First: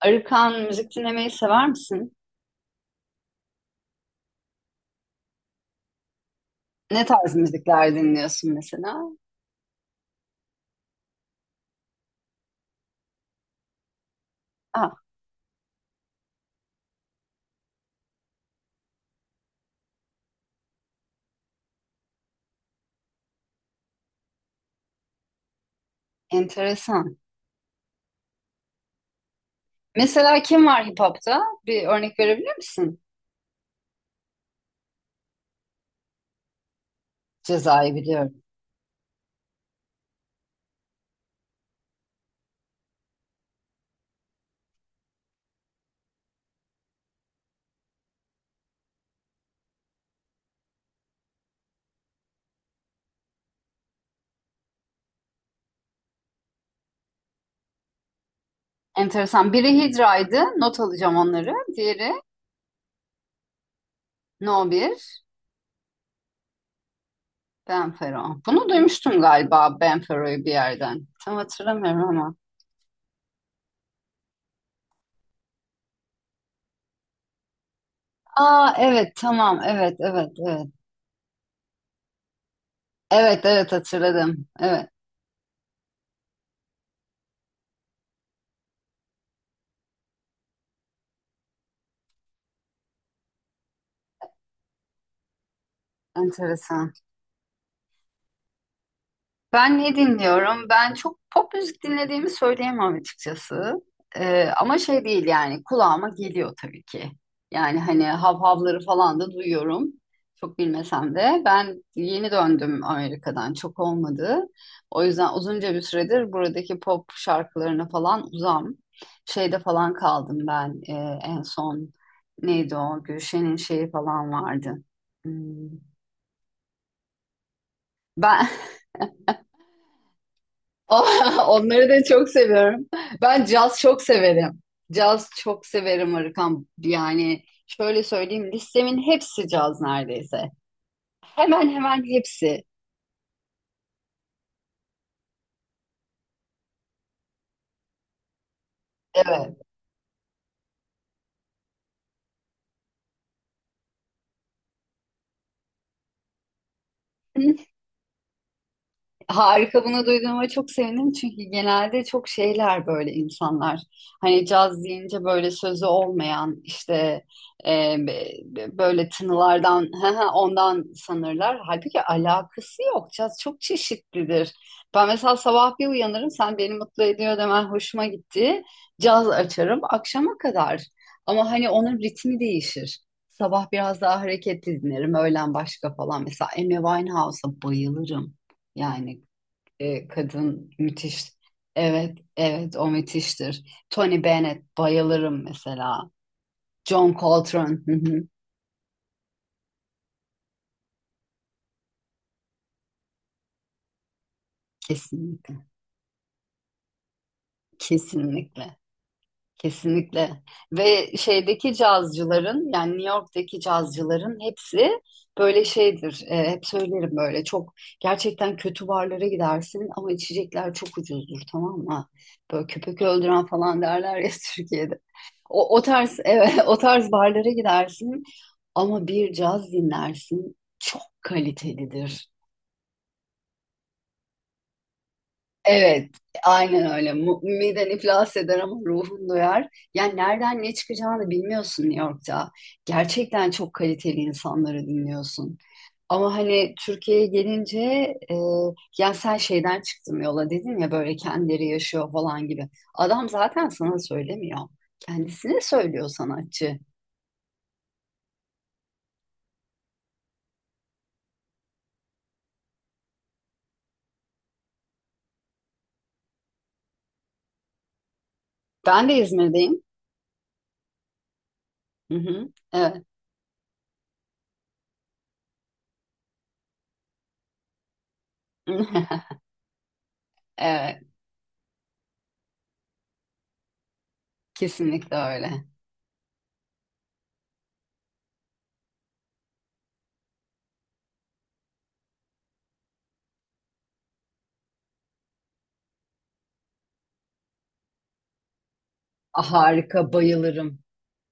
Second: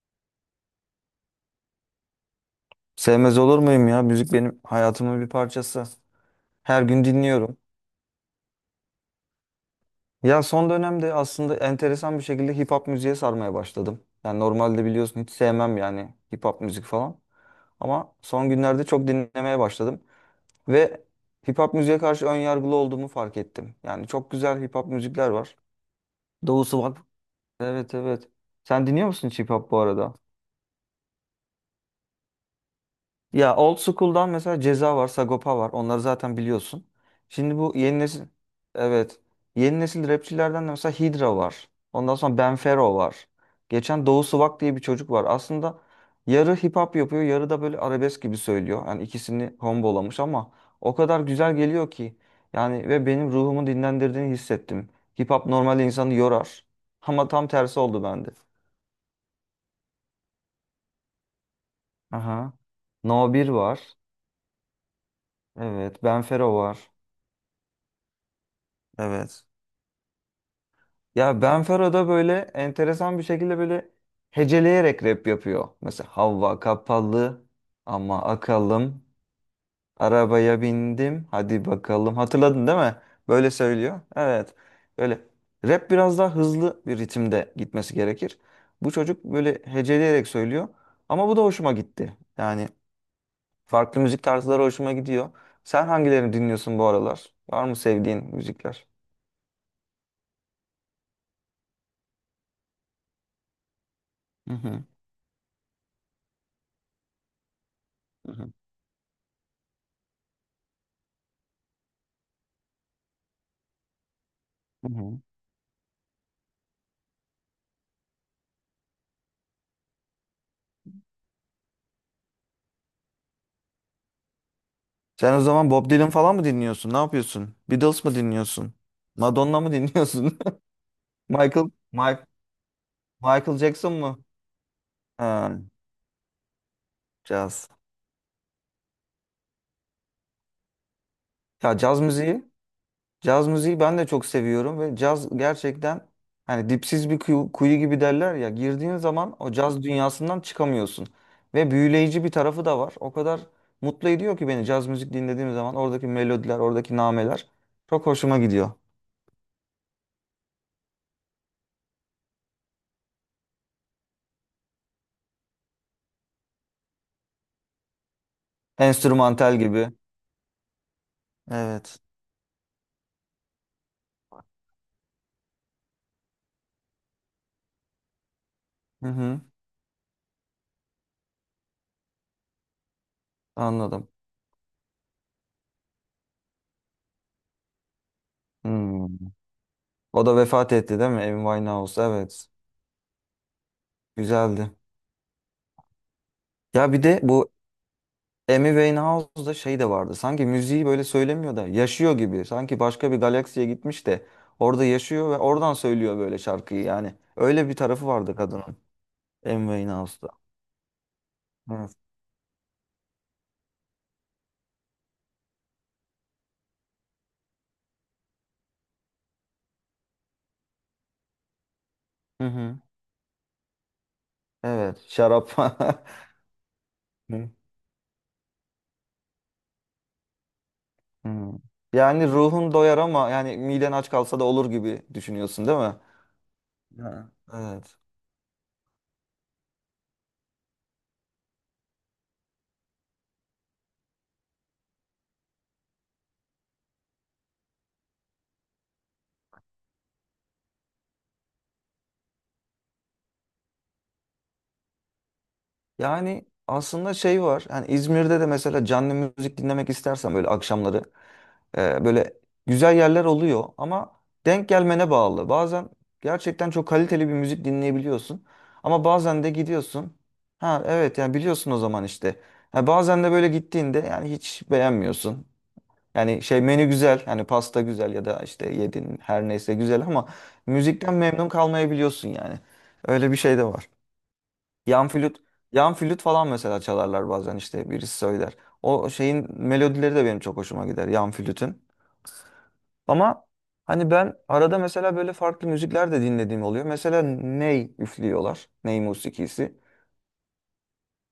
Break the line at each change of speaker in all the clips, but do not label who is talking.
Arıkan müzik dinlemeyi sever misin?
Sevmez olur muyum ya? Müzik benim hayatımın bir parçası. Her gün
Ne tarz
dinliyorum.
müzikler dinliyorsun mesela?
Ya son dönemde aslında enteresan bir şekilde hip hop müziğe sarmaya başladım. Yani normalde
Ah,
biliyorsun hiç sevmem yani hip hop müzik falan. Ama son günlerde çok dinlemeye başladım. Ve hip hop müziğe karşı ön yargılı olduğumu fark ettim. Yani çok güzel hip hop müzikler var. Doğusu var.
enteresan.
Evet, evet. Sen dinliyor musun hiç hip hop bu arada?
Mesela kim var hip hop'ta? Bir örnek verebilir misin?
Ya old school'dan mesela Ceza var, Sagopa var. Onları zaten biliyorsun. Şimdi bu
Ceza'yı
yeni nesil,
biliyorum.
evet. Yeni nesil rapçilerden de mesela Hydra var. Ondan sonra Benfero var. Geçen Doğu Sıvak diye bir çocuk var. Aslında yarı hip hop yapıyor, yarı da böyle arabesk gibi söylüyor. Yani ikisini kombolamış ama o kadar güzel geliyor ki. Yani ve benim ruhumu dinlendirdiğini hissettim. Hip hop normal insanı yorar. Ama tam tersi oldu bende.
Enteresan. Biri Hidra'ydı. Not alacağım onları. Diğeri
Aha. No 1 var.
No 1,
Evet. Benfero var.
Benfero. Bunu duymuştum
Evet.
galiba Benfero'yu bir yerden. Tam
Ya
hatırlamıyorum
Benfero'da böyle
ama.
enteresan bir şekilde böyle heceleyerek rap yapıyor. Mesela, "Hava kapalı ama
Aa,
akalım.
evet, tamam, evet, evet,
Arabaya
evet.
bindim hadi bakalım." Hatırladın değil mi?
Evet,
Böyle
evet,
söylüyor.
hatırladım.
Evet.
Evet,
Böyle rap biraz daha hızlı bir ritimde gitmesi gerekir. Bu çocuk böyle heceleyerek söylüyor. Ama bu da hoşuma gitti. Yani farklı müzik tarzları hoşuma gidiyor. Sen hangilerini dinliyorsun bu
enteresan.
aralar? Var mı sevdiğin müzikler?
Ben ne dinliyorum? Ben çok pop müzik dinlediğimi söyleyemem açıkçası.
Hı
Ama
hı.
şey değil yani kulağıma geliyor tabii ki. Yani hani
Hı hı.
havhavları falan da duyuyorum. Çok bilmesem de ben yeni döndüm Amerika'dan, çok olmadı.
Hı
O
hı.
yüzden uzunca bir süredir buradaki pop şarkılarına falan uzam. Şeyde falan kaldım ben en son neydi o Gülşen'in şeyi falan vardı.
Sen o
Hmm.
zaman Bob Dylan falan mı dinliyorsun? Ne yapıyorsun? Beatles mı
Ben
dinliyorsun? Madonna mı dinliyorsun? Michael,
Onları da
Mike,
çok seviyorum. Ben
Michael
caz
Jackson
çok
mu?
severim. Caz
Ha,
çok severim Arıkan. Yani
caz.
şöyle söyleyeyim, listemin hepsi caz neredeyse. Hemen
Ya caz
hemen
müziği,
hepsi.
caz müziği ben de çok seviyorum ve caz gerçekten hani dipsiz bir kuyu, kuyu gibi derler ya, girdiğin zaman o
Evet.
caz dünyasından çıkamıyorsun. Ve büyüleyici bir tarafı da var. O kadar mutlu ediyor ki beni, caz müzik dinlediğim zaman oradaki melodiler, oradaki nameler çok hoşuma gidiyor.
Harika, bunu duyduğuma çok sevindim çünkü genelde çok şeyler böyle insanlar. Hani caz deyince böyle sözü olmayan işte böyle
Enstrümantal
tınılardan
gibi.
ondan sanırlar.
Evet.
Halbuki alakası yok. Caz çok çeşitlidir. Ben mesela sabah bir uyanırım, sen beni mutlu ediyor demen hoşuma gitti.
Hı
Caz
hı,
açarım akşama kadar. Ama hani onun ritmi değişir. Sabah biraz
anladım.
daha hareketli dinlerim. Öğlen başka falan. Mesela Amy Winehouse'a bayılırım. Yani
Hmm. O da
kadın
vefat etti değil mi?
müthiş.
Amy Winehouse.
Evet,
Evet.
evet, o müthiştir. Tony
Güzeldi.
Bennett bayılırım mesela.
Ya bir
John
de bu
Coltrane. Hı hı.
Amy Winehouse'da şey de vardı. Sanki müziği böyle söylemiyor da yaşıyor gibi. Sanki başka bir galaksiye gitmiş de orada yaşıyor ve
Kesinlikle.
oradan söylüyor böyle şarkıyı yani. Öyle bir tarafı vardı
Kesinlikle.
kadının. Amy
Kesinlikle.
Winehouse'da.
Ve şeydeki
Evet.
cazcıların yani New York'taki cazcıların hepsi böyle şeydir. Hep söylerim, böyle çok gerçekten kötü barlara gidersin ama içecekler çok ucuzdur, tamam mı?
Hı
Böyle
hı.
köpek öldüren falan derler ya
Evet.
Türkiye'de.
Şarap.
O tarz evet o tarz barlara
Hı.
gidersin ama bir caz dinlersin, çok
Hı. Yani
kalitelidir.
ruhun doyar ama yani miden aç kalsa da olur gibi düşünüyorsun değil mi?
Evet, aynen öyle.
Ha.
Miden
Evet.
iflas eder ama ruhun doyar. Yani nereden ne çıkacağını bilmiyorsun New York'ta. Gerçekten çok kaliteli insanları dinliyorsun. Ama hani Türkiye'ye gelince e, yani sen şeyden çıktım yola dedin ya, böyle kendileri yaşıyor falan gibi. Adam zaten sana söylemiyor. Kendisine söylüyor
Yani
sanatçı.
aslında şey var. Yani İzmir'de de mesela canlı müzik dinlemek istersen böyle akşamları, böyle güzel yerler oluyor ama denk gelmene bağlı. Bazen gerçekten çok kaliteli bir müzik dinleyebiliyorsun ama
Ben de
bazen de
İzmir'deyim.
gidiyorsun. Ha, evet, yani biliyorsun o zaman
Hı
işte.
hı.
Ha,
Evet.
bazen de böyle gittiğinde yani hiç beğenmiyorsun. Yani şey, menü güzel, hani pasta güzel ya da işte yedin her neyse güzel ama
Evet,
müzikten memnun kalmayabiliyorsun yani. Öyle bir şey de var. Yan
kesinlikle
flüt,
öyle.
yan flüt falan mesela çalarlar bazen, işte birisi söyler. O şeyin melodileri de benim çok hoşuma gider, yan flütün. Ama hani ben arada mesela böyle farklı müzikler de dinlediğim oluyor. Mesela ney üflüyorlar. Ney musikisi.
Harika, bayılırım.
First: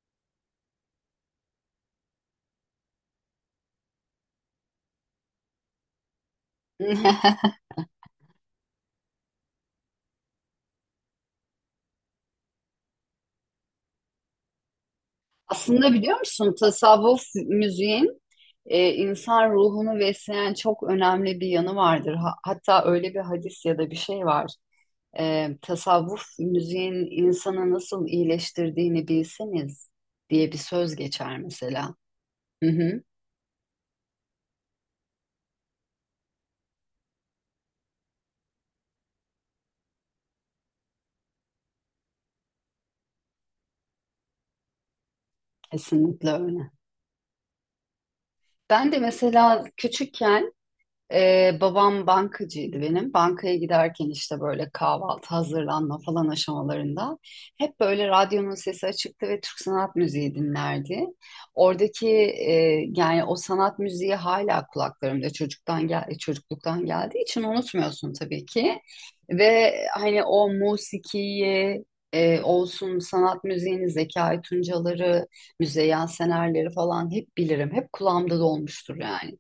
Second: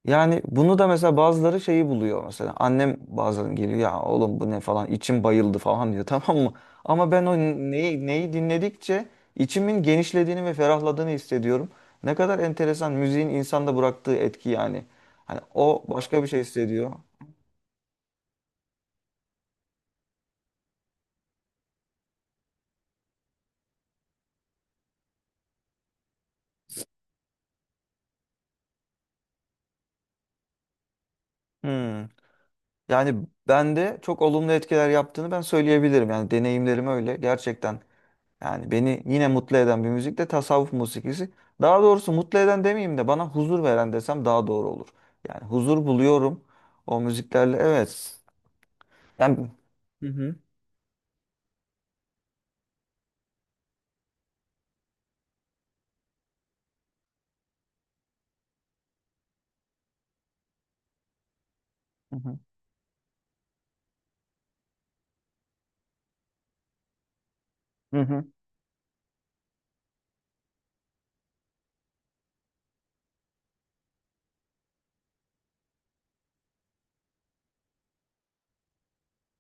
Yani bunu da mesela bazıları şeyi buluyor mesela. Annem bazen geliyor, "Ya oğlum, bu ne falan, içim bayıldı," falan diyor. Tamam mı? Ama ben o neyi dinledikçe içimin genişlediğini ve ferahladığını hissediyorum. Ne kadar enteresan müziğin insanda bıraktığı etki yani. Hani o
Aslında biliyor
başka bir şey
musun,
hissediyor.
tasavvuf müziğin insan ruhunu besleyen çok önemli bir yanı vardır. Hatta öyle bir hadis ya da bir şey var. Tasavvuf müziğin insanı nasıl iyileştirdiğini bilseniz diye bir söz geçer mesela.
Hmm.
Hı hı,
Yani bende çok olumlu etkiler yaptığını ben söyleyebilirim. Yani deneyimlerim öyle gerçekten. Yani beni yine mutlu eden bir müzik de tasavvuf musikisi. Daha doğrusu mutlu eden demeyeyim de bana huzur veren desem daha doğru olur. Yani huzur
kesinlikle
buluyorum
öyle.
o müziklerle. Evet.
Ben de
Yani.
mesela
Hı hı.
küçükken babam bankacıydı benim. Bankaya giderken işte böyle kahvaltı hazırlanma falan aşamalarında hep böyle radyonun sesi açıktı ve Türk sanat müziği dinlerdi. Oradaki
Hı hı.
yani o sanat müziği hala kulaklarımda çocukluktan geldiği için
Hı
unutmuyorsun
hı.
tabii ki. Ve hani o musikiyi olsun sanat müziğini, Zekai Tuncaları, Müzeyyen Senerleri falan hep bilirim. Hep kulağımda dolmuştur yani.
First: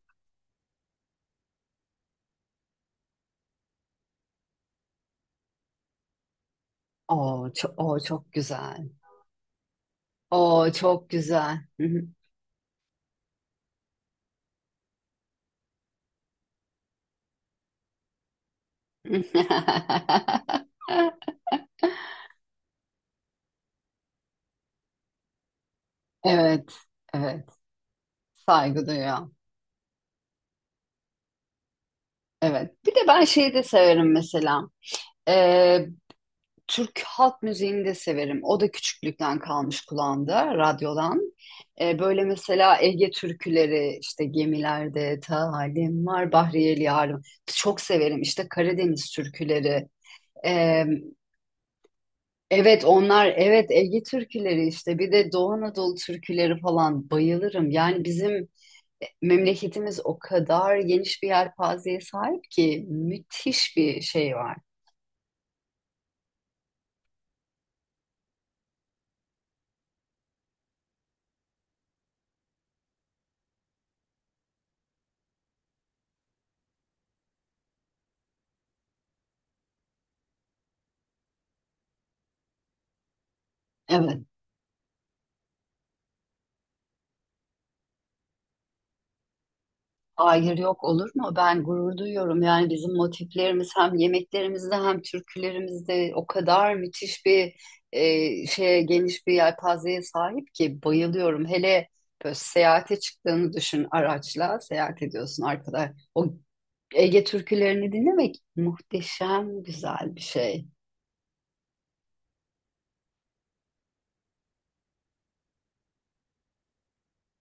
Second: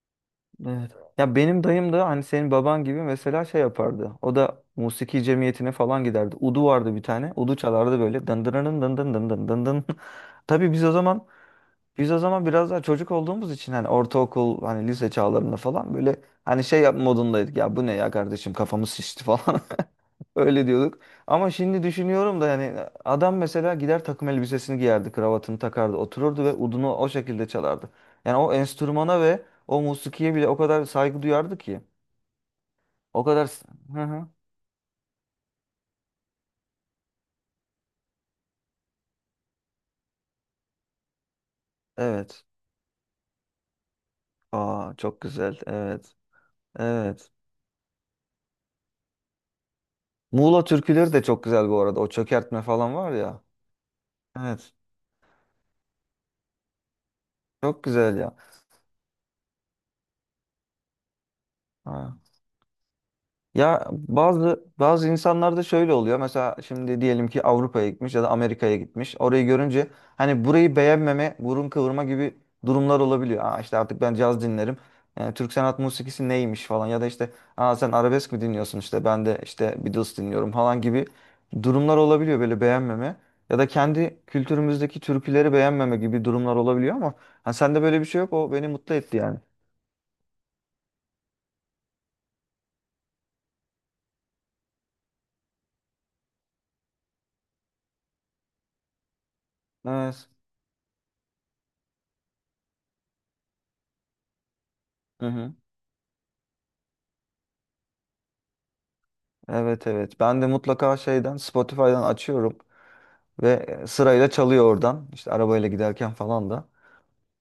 Evet. Ya benim dayım da hani senin baban gibi mesela şey yapardı. O da musiki cemiyetine falan giderdi. Udu vardı bir tane.
Oo,
Udu
çok, oo,
çalardı böyle.
çok
Dın dın dın dın
güzel.
dın dın dın dın dın.
Oo,
Tabii, biz o
çok
zaman
güzel.
Biz o zaman biraz daha çocuk olduğumuz için hani ortaokul, hani lise çağlarında falan böyle hani şey yap modundaydık ya, "Bu ne ya kardeşim, kafamız şişti," falan. Öyle diyorduk. Ama şimdi düşünüyorum da yani adam mesela gider, takım elbisesini giyerdi, kravatını takardı, otururdu ve
Evet,
udunu o
evet.
şekilde çalardı. Yani o
Saygı
enstrümana
duyuyorum.
ve o musikiye bile o kadar saygı duyardı ki,
Evet. Bir de ben
o kadar.
şeyi de
Hı
severim
hı.
mesela. Ee, Türk halk müziğini de severim. O da küçüklükten kalmış kulağımda, radyodan. Böyle
Evet.
mesela Ege türküleri, işte
Aa,
gemilerde
çok güzel,
talim
evet,
var, Bahriyeli Yarım.
evet.
Çok severim. İşte Karadeniz türküleri.
Muğla türküleri de çok güzel bu arada, o çökertme
Evet
falan var
onlar,
ya.
evet Ege türküleri,
Evet,
işte bir de Doğu Anadolu türküleri falan bayılırım.
çok
Yani
güzel
bizim
ya.
memleketimiz o kadar geniş bir yelpazeye
Ha.
sahip ki, müthiş
Ya
bir şey var.
bazı bazı insanlarda şöyle oluyor. Mesela şimdi diyelim ki Avrupa'ya gitmiş ya da Amerika'ya gitmiş. Orayı görünce hani burayı beğenmeme, burun kıvırma gibi durumlar olabiliyor. "Aa işte artık ben caz dinlerim. Yani Türk sanat musikisi neymiş falan." Ya da işte, "Aa sen arabesk mi dinliyorsun, işte ben de işte Beatles dinliyorum," falan gibi durumlar olabiliyor, böyle beğenmeme. Ya da kendi
Evet.
kültürümüzdeki türküleri beğenmeme gibi durumlar olabiliyor ama ha, sende böyle bir şey yok. O beni mutlu etti yani.
Hayır, yok olur mu? Ben gurur duyuyorum. Yani bizim motiflerimiz hem yemeklerimizde hem türkülerimizde o kadar müthiş bir e, şeye geniş bir yelpazeye sahip ki bayılıyorum. Hele böyle seyahate çıktığını düşün, araçla seyahat ediyorsun
Evet.
arkadaş. O Ege türkülerini dinlemek muhteşem
Evet,
güzel bir
evet. Ben de
şey.
mutlaka şeyden, Spotify'dan açıyorum ve sırayla çalıyor oradan. İşte arabayla giderken falan da.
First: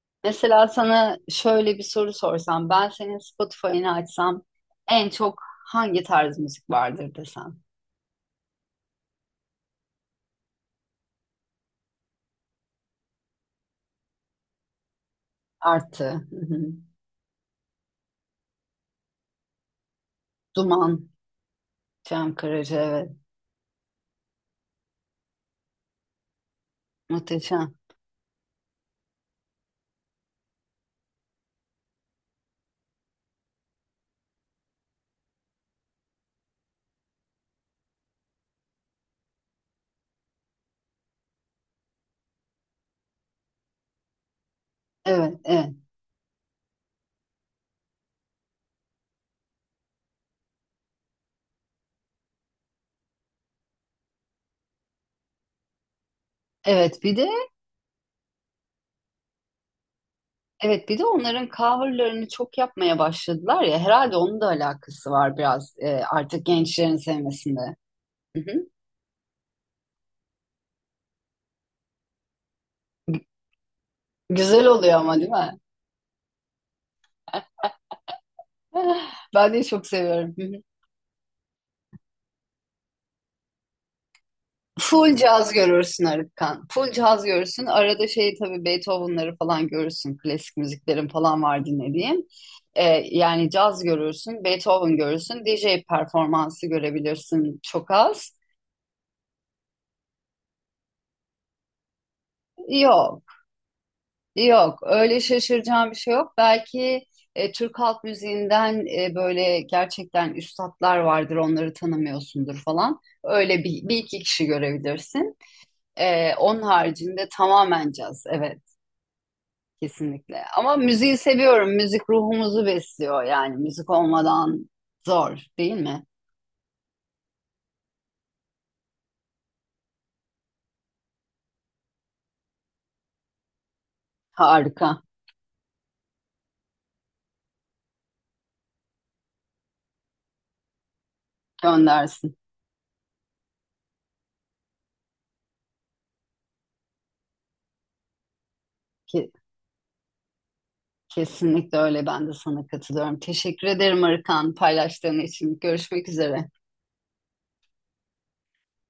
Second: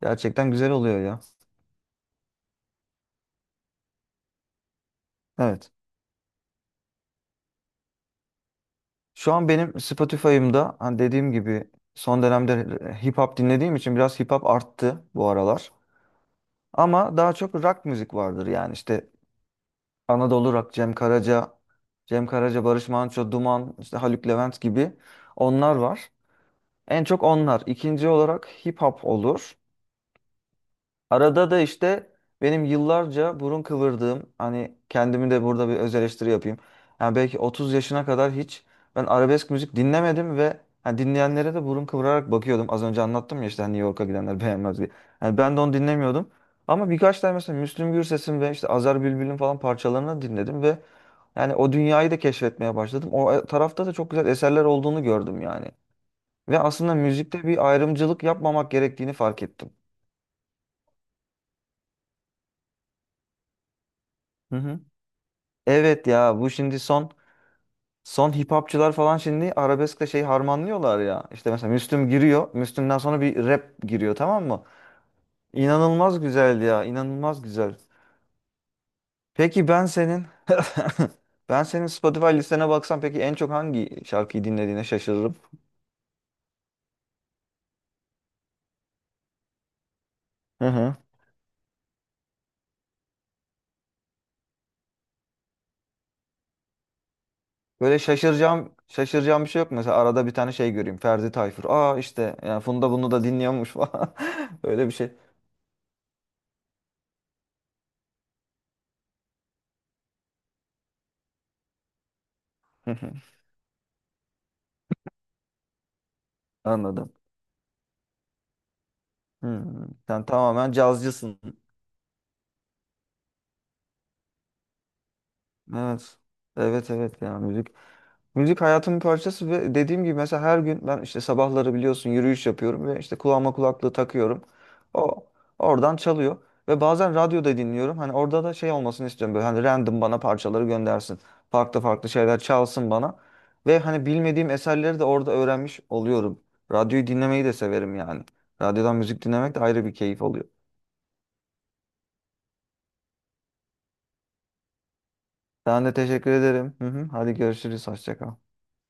Gerçekten
Mesela
güzel oluyor
sana
ya.
şöyle bir soru sorsam, ben senin Spotify'ını açsam en çok
Evet.
hangi tarz müzik vardır desem.
Şu an benim Spotify'ımda, hani dediğim gibi, son dönemde hip hop dinlediğim için biraz hip hop arttı bu aralar.
Artı, hı hı.
Ama daha çok rock müzik vardır yani, işte Anadolu Rock, Cem
Duman,
Karaca, Cem
Cem
Karaca,
Karaca,
Barış
evet.
Manço, Duman, işte Haluk Levent gibi, onlar var. En çok onlar.
Muhteşem.
İkinci olarak hip hop olur. Arada da işte benim yıllarca burun kıvırdığım, hani kendimi de burada bir öz eleştiri yapayım. Yani belki 30 yaşına kadar hiç ben arabesk müzik dinlemedim ve hani dinleyenlere de burun kıvırarak bakıyordum. Az önce anlattım ya, işte hani New York'a gidenler beğenmez diye. Yani
Evet,
ben de onu
evet.
dinlemiyordum. Ama birkaç tane mesela Müslüm Gürses'in ve işte Azer Bülbül'ün falan parçalarını dinledim ve yani o dünyayı da keşfetmeye başladım. O tarafta da çok güzel eserler olduğunu gördüm yani. Ve aslında
Evet bir de,
müzikte bir ayrımcılık yapmamak gerektiğini fark ettim.
evet bir de onların coverlarını çok yapmaya başladılar ya, herhalde onun da
Hı hı.
alakası var biraz
Evet ya,
artık
bu şimdi
gençlerin
son
sevmesinde.
son
Hı
hip
hı.
hopçılar falan şimdi arabeskle şey harmanlıyorlar ya. İşte mesela Müslüm giriyor. Müslüm'den sonra bir rap giriyor, tamam mı?
Güzel oluyor ama, değil mi?
İnanılmaz güzel ya, inanılmaz güzel.
Ben de
Peki ben
çok
senin
seviyorum.
ben senin Spotify listene baksam peki en çok hangi şarkıyı dinlediğine
Full
şaşırırım.
caz görürsün Arıkan. Full caz görürsün. Arada şey tabii Beethoven'ları falan görürsün. Klasik
Hı hı.
müziklerin falan var dinlediğim. Ee, Yani caz görürsün, Beethoven görürsün, DJ performansı görebilirsin çok
Böyle
az.
şaşıracağım bir şey yok mu? Mesela arada bir tane şey göreyim. Ferdi Tayfur. "Aa işte yani Funda bunu da
Yok,
dinliyormuş," falan.
yok.
Öyle bir şey.
Öyle şaşıracağım bir şey yok. Belki Türk halk müziğinden böyle gerçekten üstatlar vardır, onları tanımıyorsundur
Hı
falan.
hı.
Öyle bir iki kişi görebilirsin. Onun
Anladım.
haricinde tamamen caz, evet.
Hı hı. Sen
Kesinlikle.
tamamen
Ama müziği
cazcısın.
seviyorum. Müzik ruhumuzu besliyor. Yani müzik olmadan zor, değil mi?
Evet. Evet, evet ya, müzik. Müzik hayatımın parçası ve dediğim gibi mesela her gün ben, işte sabahları biliyorsun, yürüyüş yapıyorum ve işte kulağıma kulaklığı takıyorum.
Harika.
O oradan çalıyor ve bazen radyoda dinliyorum. Hani orada da şey olmasını istiyorum, böyle hani random bana parçaları göndersin. Farklı farklı
Göndersin.
şeyler çalsın bana. Ve hani bilmediğim eserleri de orada öğrenmiş oluyorum. Radyoyu dinlemeyi de severim yani. Radyodan müzik
Ke-
dinlemek de ayrı bir keyif oluyor.
Kesinlikle öyle. Ben de sana katılıyorum. Teşekkür ederim Arıkan paylaştığın için.
Ben de
Görüşmek
teşekkür
üzere.
ederim. Hı hı. Hadi görüşürüz. Hoşça kal.